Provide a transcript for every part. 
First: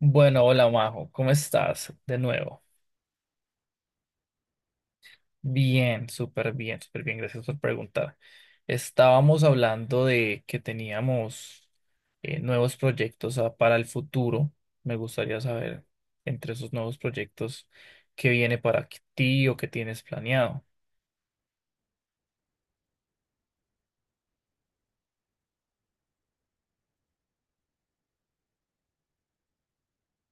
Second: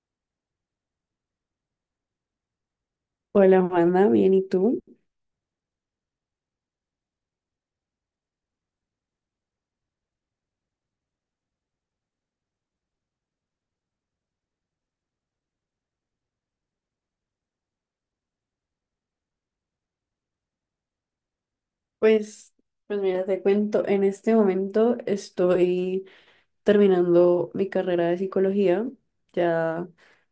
Bueno, hola Majo, ¿cómo estás? De nuevo. Hola, Juana, bien, ¿y tú? Bien, súper bien, súper bien, gracias por preguntar. Estábamos hablando de que teníamos nuevos proyectos para el futuro. Me gustaría saber entre esos nuevos proyectos qué viene para ti o qué tienes planeado. Pues, pues mira, te cuento, en este momento estoy terminando mi carrera de psicología, ya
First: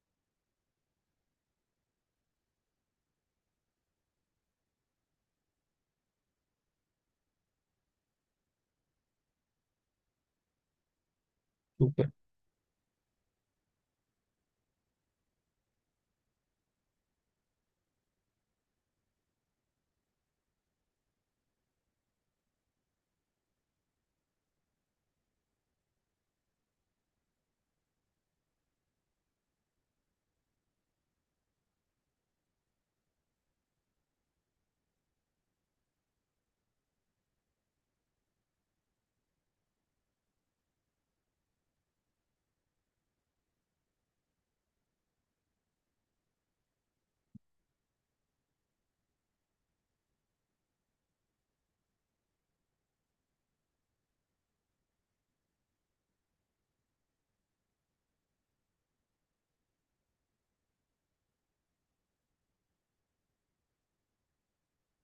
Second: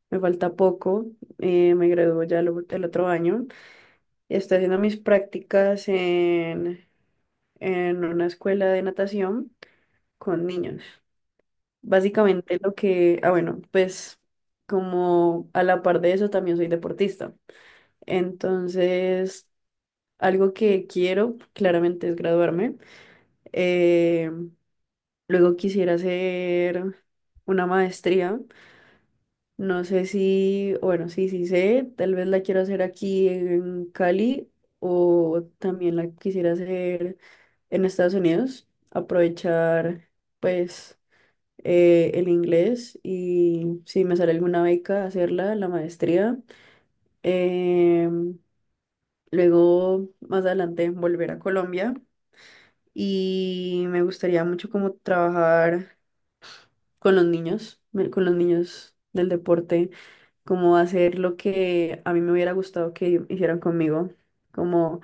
me falta poco, me gradúo ya el otro año, estoy haciendo mis prácticas en una escuela de natación con niños. Básicamente lo que como a la par de eso también soy deportista, entonces algo que quiero claramente es graduarme. Eh, Luego quisiera hacer una maestría. No sé si, bueno, sí, sí sé, tal vez la quiero hacer aquí en Cali o también la quisiera hacer en Estados Unidos. Aprovechar, pues, el inglés y si me sale alguna beca, hacerla, la maestría. Em, Luego, más adelante, volver a Colombia y me gustaría mucho como trabajar con los con los niños del deporte, como hacer lo que a mí me hubiera gustado que hicieran conmigo, como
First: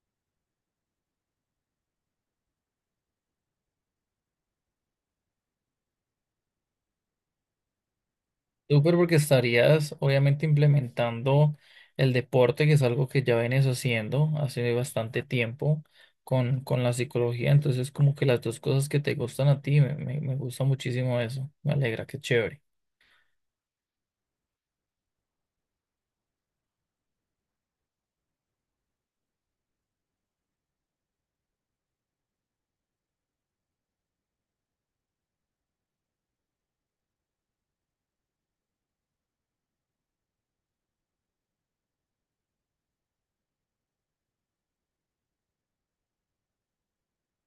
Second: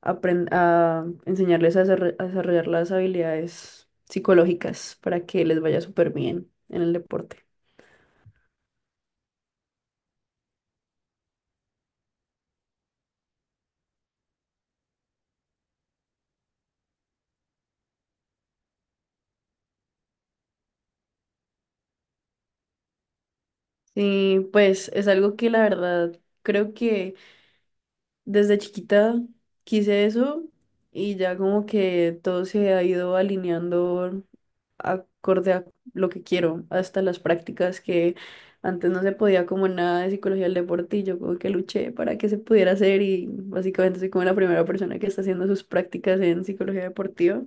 apren- a enseñarles a desarrollar las habilidades psicológicas para que les vaya súper bien en el deporte. Súper porque estarías obviamente implementando el deporte, que es algo que ya vienes haciendo hace bastante tiempo con la psicología. Entonces, como que las dos cosas que te gustan a ti, me gusta muchísimo eso. Me alegra, qué chévere. Sí, pues es algo que la verdad creo que desde chiquita quise eso y ya como que todo se ha ido alineando acorde a lo que quiero, hasta las prácticas que antes no se podía como nada de psicología del deporte y yo como que luché para que se pudiera hacer y básicamente soy como la primera persona que está haciendo sus prácticas en psicología deportiva.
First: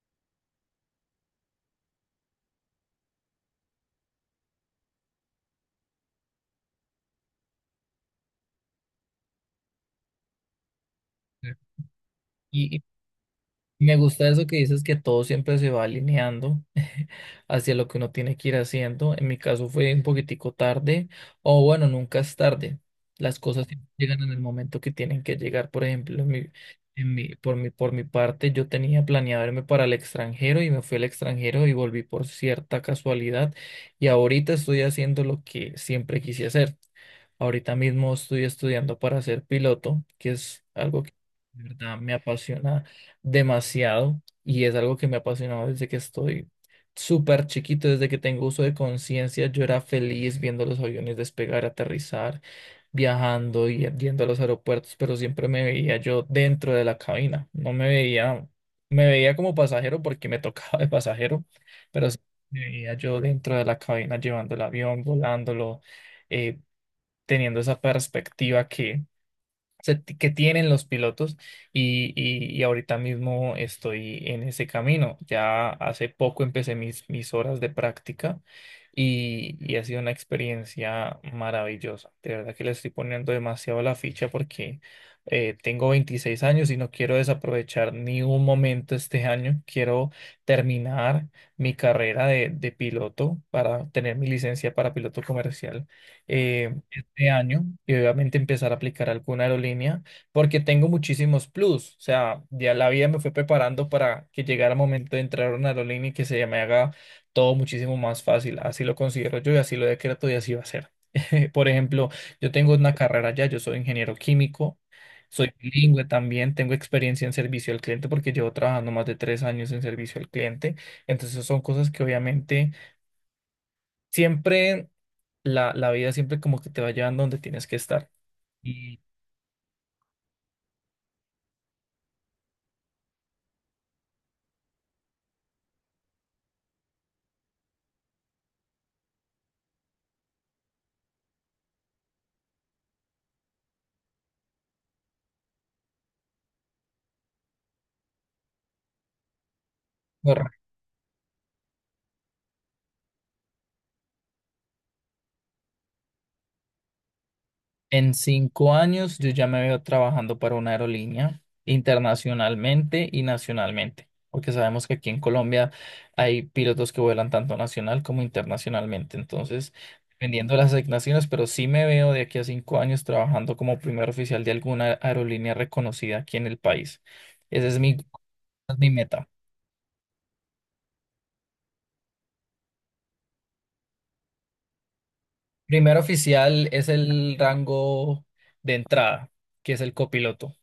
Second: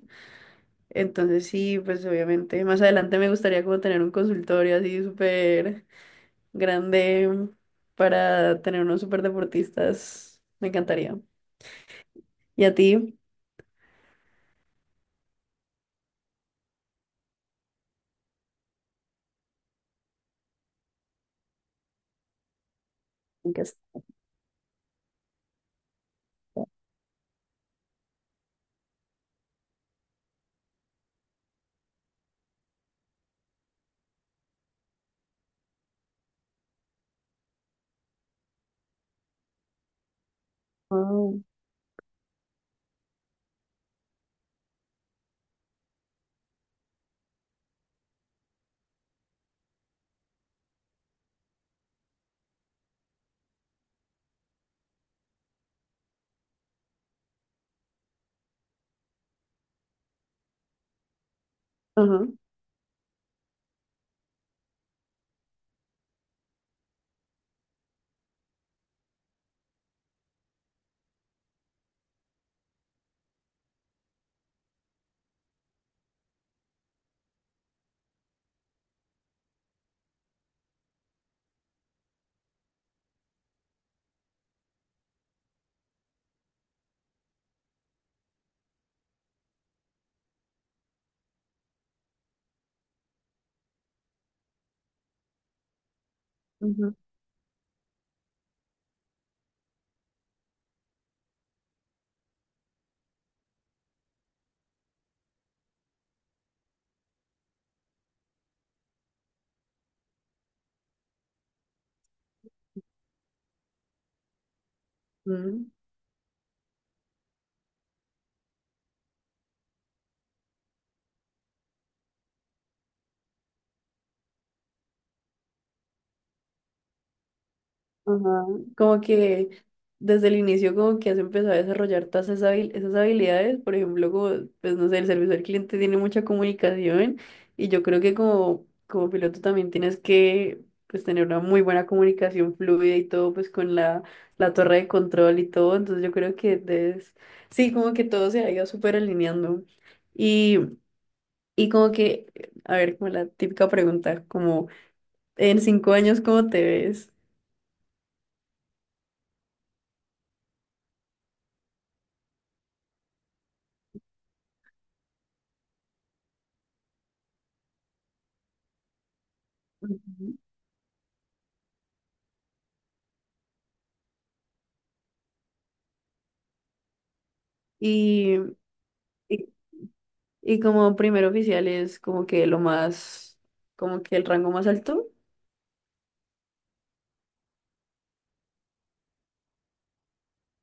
Entonces sí, pues obviamente más adelante me gustaría como tener un consultorio así súper grande para tener unos súper deportistas. Me encantaría. Sí. ¿Y a Y, ti? me gusta eso que dices que todo siempre se va alineando hacia lo que uno tiene que ir haciendo. En mi caso fue un poquitico tarde, o bueno, nunca es tarde. Las Me cosas encanta. siempre llegan en el momento que tienen que llegar. Por ejemplo, en mi- por mi, por mi parte, yo tenía planeado irme para el extranjero y me fui al extranjero y volví por cierta casualidad. Y ahorita estoy haciendo lo que siempre quise hacer. Ahorita mismo estoy estudiando para ser piloto, que es algo que Wow. de verdad me apasiona demasiado y es algo que me ha apasionado desde que estoy súper chiquito, desde que tengo uso de conciencia. Yo era feliz viendo los aviones despegar, aterrizar, viajando y yendo a los aeropuertos, pero siempre me veía yo dentro de la cabina. No me veía, me veía como pasajero porque me tocaba de pasajero, pero Ajá. sí me veía yo dentro de la cabina llevando el avión, volándolo, eh, teniendo esa perspectiva que que tienen los pilotos y ahorita mismo estoy en ese camino. Ya hace poco empecé mis horas de práctica y ha sido una experiencia maravillosa. De verdad que le estoy poniendo demasiado la ficha porque tengo 26 años y no quiero desaprovechar ni un momento este año. Quiero terminar mi carrera de piloto para tener mi licencia para piloto comercial. eh, Ujú. de año y obviamente empezar a aplicar alguna aerolínea porque tengo muchísimos plus. O sea, ya la vida me fue preparando para que llegara el momento de entrar a una aerolínea y que se me haga todo muchísimo más fácil. Así lo considero yo y así lo decreto y así va a ser. Por ejemplo, yo tengo una carrera ya, yo soy ingeniero químico. Soy bilingüe también, tengo experiencia en servicio al cliente porque llevo trabajando más de 3 años en servicio al cliente. Entonces son cosas que obviamente siempre la vida siempre como que te va llevando donde tienes que estar. Ajá. Como Y que desde el inicio como que has empezado a desarrollar todas esas habilidades, por ejemplo, como, pues no sé, el servicio al cliente tiene mucha comunicación y yo creo que como piloto también tienes que pues tener una muy buena comunicación fluida y todo pues con la torre de control y todo, entonces yo creo que debes, sí, como que todo se ha ido súper alineando corre- y, y como que, a ver, como la típica pregunta, como en 5 años, ¿cómo te ves? en cinco años yo ya me veo trabajando para una aerolínea internacionalmente y nacionalmente, porque sabemos que aquí en Colombia hay pilotos que vuelan tanto nacional como internacionalmente. Entonces, Ujú. dependiendo de las asignaciones, pero sí me veo de aquí a cinco años trabajando como primer oficial de alguna aerolínea reconocida aquí en el país. Esa Y, es mi meta. y y como primer oficial es como que lo más, como que el rango más alto. Primer oficial es el rango de entrada, que es el copiloto.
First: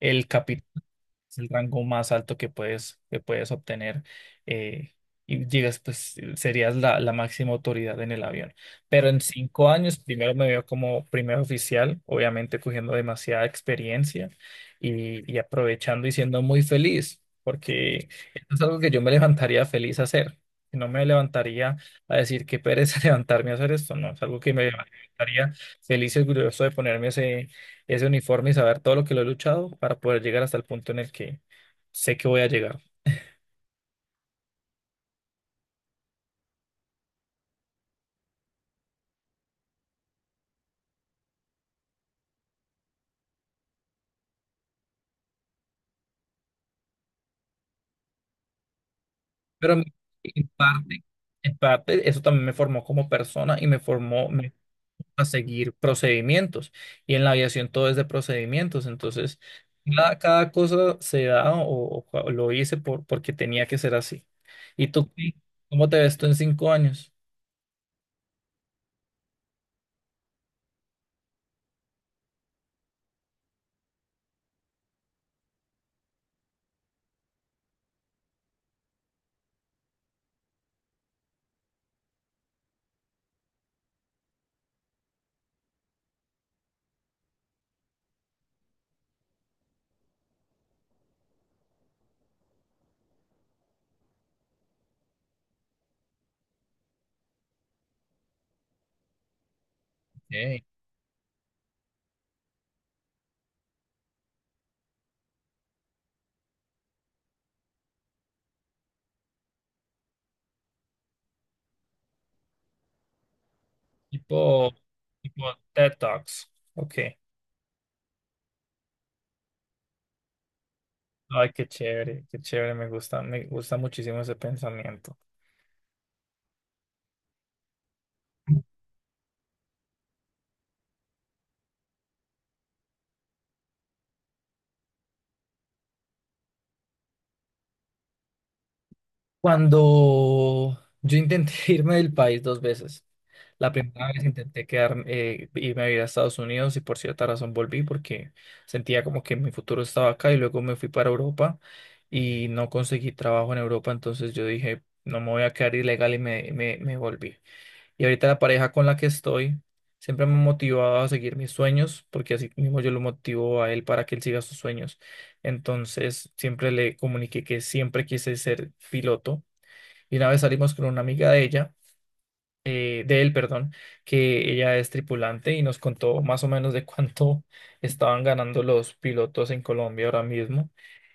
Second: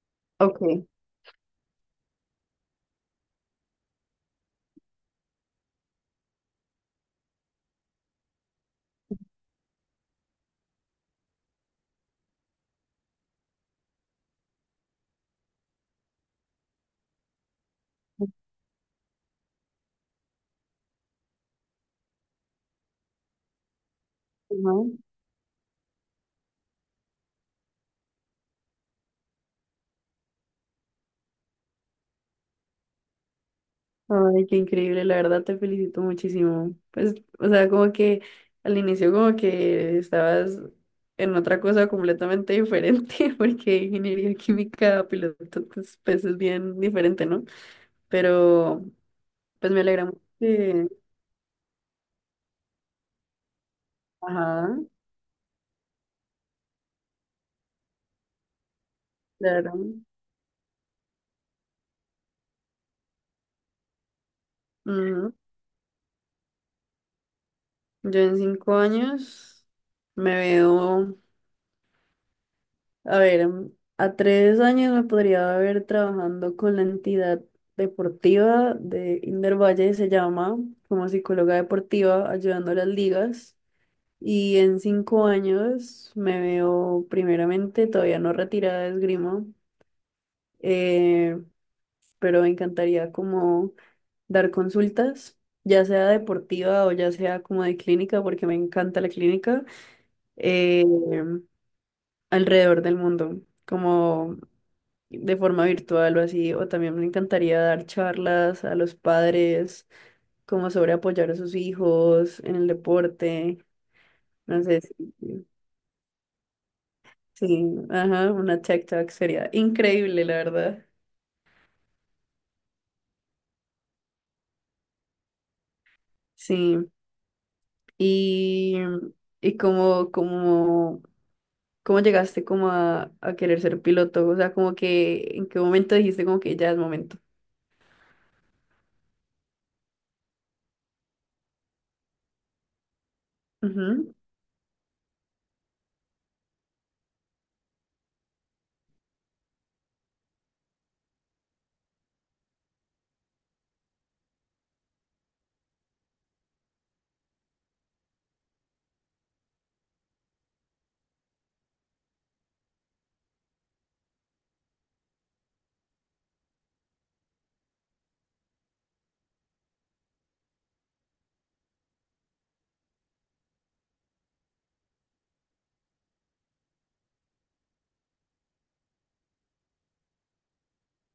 El capitán Ok. es el rango más alto que puedes obtener eh, y llegas, pues serías la máxima autoridad en el avión. Pero en cinco años, primero me veo como primer oficial, obviamente cogiendo demasiada experiencia y aprovechando y siendo muy feliz, porque esto es algo que yo me levantaría feliz a hacer. No me levantaría a decir qué pereza levantarme a hacer esto, no, es algo que me Ujú. levantaría feliz y orgulloso de ponerme ese uniforme y saber todo lo que lo he luchado para poder llegar hasta el punto en el que sé que voy a llegar. Ay, qué increíble, la verdad te felicito muchísimo. Pues, o sea, como que al inicio como que estabas en otra cosa completamente diferente, porque ingeniería química, piloto, pues, pues es bien diferente, ¿no? Pero, pues Pero me en alegra mucho en que, parte, en parte, eso también me formó como persona y ajá, a seguir procedimientos. Y en la aviación todo es de procedimientos. Entonces, claro. Cada cosa se da o lo hice porque tenía que ser así. ¿Y tú, Ujú. Pi, cómo te ves tú en cinco años? Yo en cinco años me veo a ver, mm, a 3 años me podría haber trabajando con la entidad deportiva de Inder Valle, se llama, como psicóloga deportiva, ayudando a las ligas. Y en 5 años me veo primeramente todavía no retirada de esgrima, eh, pero me encantaría como dar consultas, ya sea deportiva o ya sea como de clínica, porque me encanta la clínica, Ok. eh, alrededor del mundo. Como de forma virtual o así, o también me encantaría dar charlas a los padres como sobre apoyar a sus hijos en el deporte, no Tipo, sé, tipo TED Talks. Ok. sí, ajá, una tech talk sería increíble, la verdad. Ay, qué chévere, me gusta muchísimo ese pensamiento. Sí, y, y cómo llegaste como a querer ser piloto, o sea, como que en qué momento dijiste como que ya es momento. Cuando yo intenté irme del país dos veces, la primera Ujú, vez intenté quedarme, irme a vivir a Estados Unidos y por cierta razón volví porque sentía como que mi futuro estaba acá y luego me fui para Europa y no conseguí trabajo en Europa, entonces yo dije, no me voy a quedar ilegal y me volví. Y ahorita la pareja con la que estoy siempre me ha motivado a seguir mis sueños, porque así mismo yo lo motivo a él para que él siga sus sueños. Entonces siempre le comuniqué que siempre quise ser piloto. Y una vez salimos con una amiga de ella, de él, perdón, que ella es tripulante y nos contó más o menos de cuánto estaban ganando los pilotos en Colombia ahora mismo.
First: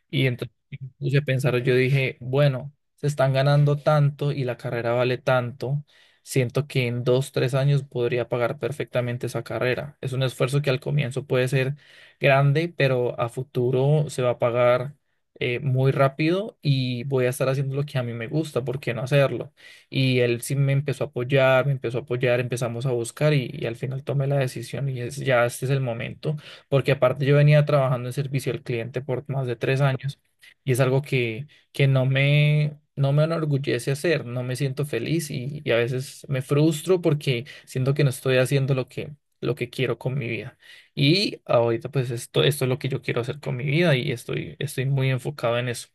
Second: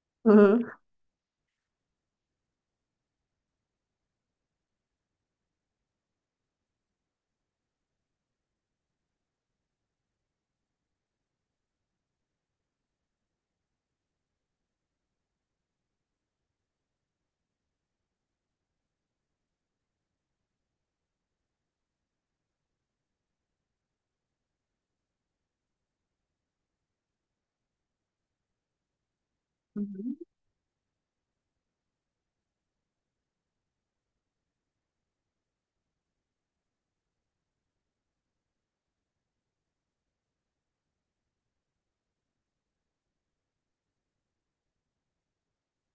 Y entonces ujú, me puse a pensar, yo dije, bueno, se están ganando tanto y la carrera vale tanto. Siento que en dos, 3 años podría pagar perfectamente esa carrera. Es un esfuerzo que al comienzo puede ser grande, pero a futuro se va a pagar muy rápido y voy a estar haciendo lo que a mí me gusta, ¿por qué no hacerlo? Y él sí me empezó a apoyar, me empezó a apoyar, empezamos a buscar y al final tomé la decisión y es, ya este es el momento porque aparte yo venía trabajando en servicio al cliente por más de tres ujú, años y es algo que no me, no me enorgullece hacer, no me siento feliz y a veces me frustro porque siento que no estoy haciendo lo que quiero con mi vida. Y ahorita pues esto es lo que yo quiero hacer con mi vida y estoy, estoy muy enfocado en eso.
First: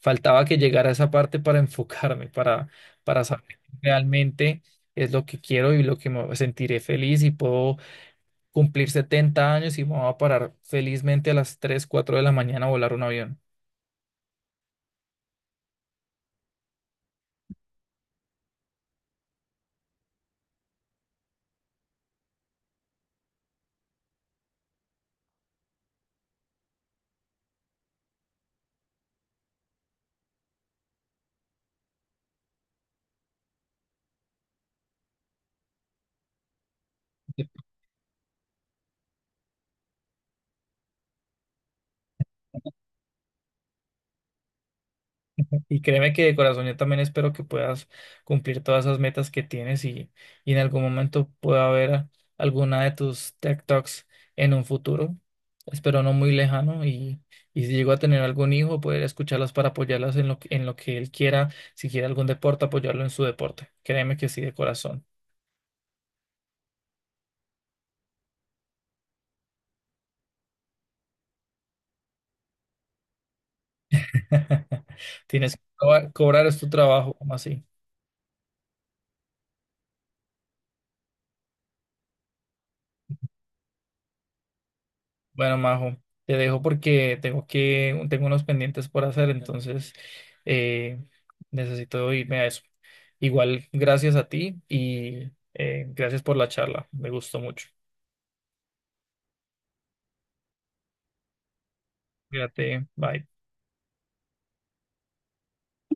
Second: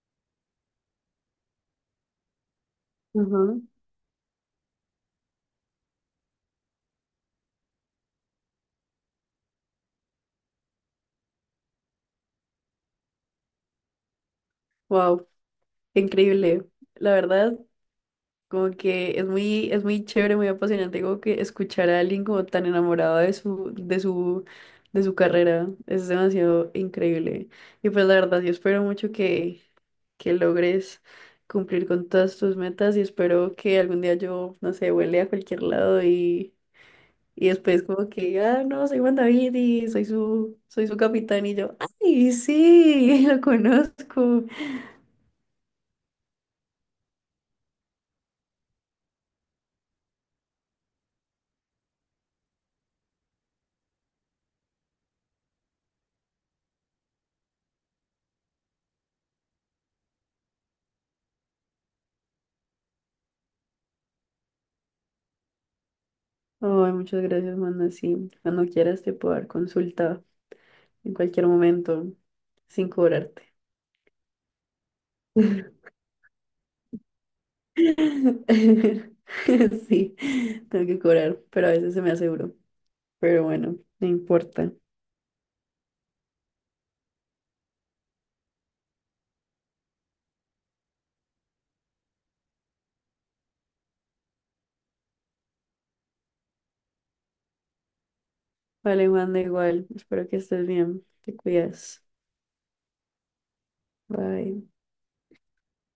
Faltaba que llegara a esa parte para enfocarme, para saber ujú. realmente es lo que quiero y lo que me sentiré feliz y puedo cumplir 70 años y vamos a parar felizmente a las 3 4 de la mañana a volar un avión. Wow, qué increíble. La verdad, como que es es muy chévere, muy apasionante, como que escuchar a alguien como tan enamorado de de su carrera. Es demasiado increíble. Y pues la verdad, yo espero mucho que logres cumplir con todas tus metas y espero que algún día yo, no sé, vuele a cualquier lado y después como que, ah, no, soy Juan David y soy soy su capitán y yo, ay, sí, lo conozco. Y créeme que de corazón yo también espero que puedas cumplir todas esas metas que tienes y en algún momento pueda haber alguna de tus tech Talks en un futuro. Espero no muy lejano y si llego a tener algún hijo, poder escucharlas para apoyarlas en en lo que él quiera, si quiere algún deporte, apoyarlo en su deporte. Créeme que sí, de corazón. Ay, muchas gracias, Manda. Sí, cuando quieras te puedo dar consulta en cualquier momento, sin cobrarte. Tienes que cobrar, es tu trabajo, como así. Sí, tengo que cobrar, pero a veces se me hace duro. Pero bueno, no importa. Bueno, Majo, te dejo porque tengo que, tengo unos pendientes por hacer, entonces eh, necesito irme a eso. Igual, gracias a ti y gracias por la charla. Me gustó mucho. Vale, Juan, da igual. Espero que estés bien. Te cuidas. Cuídate, bye. Bye.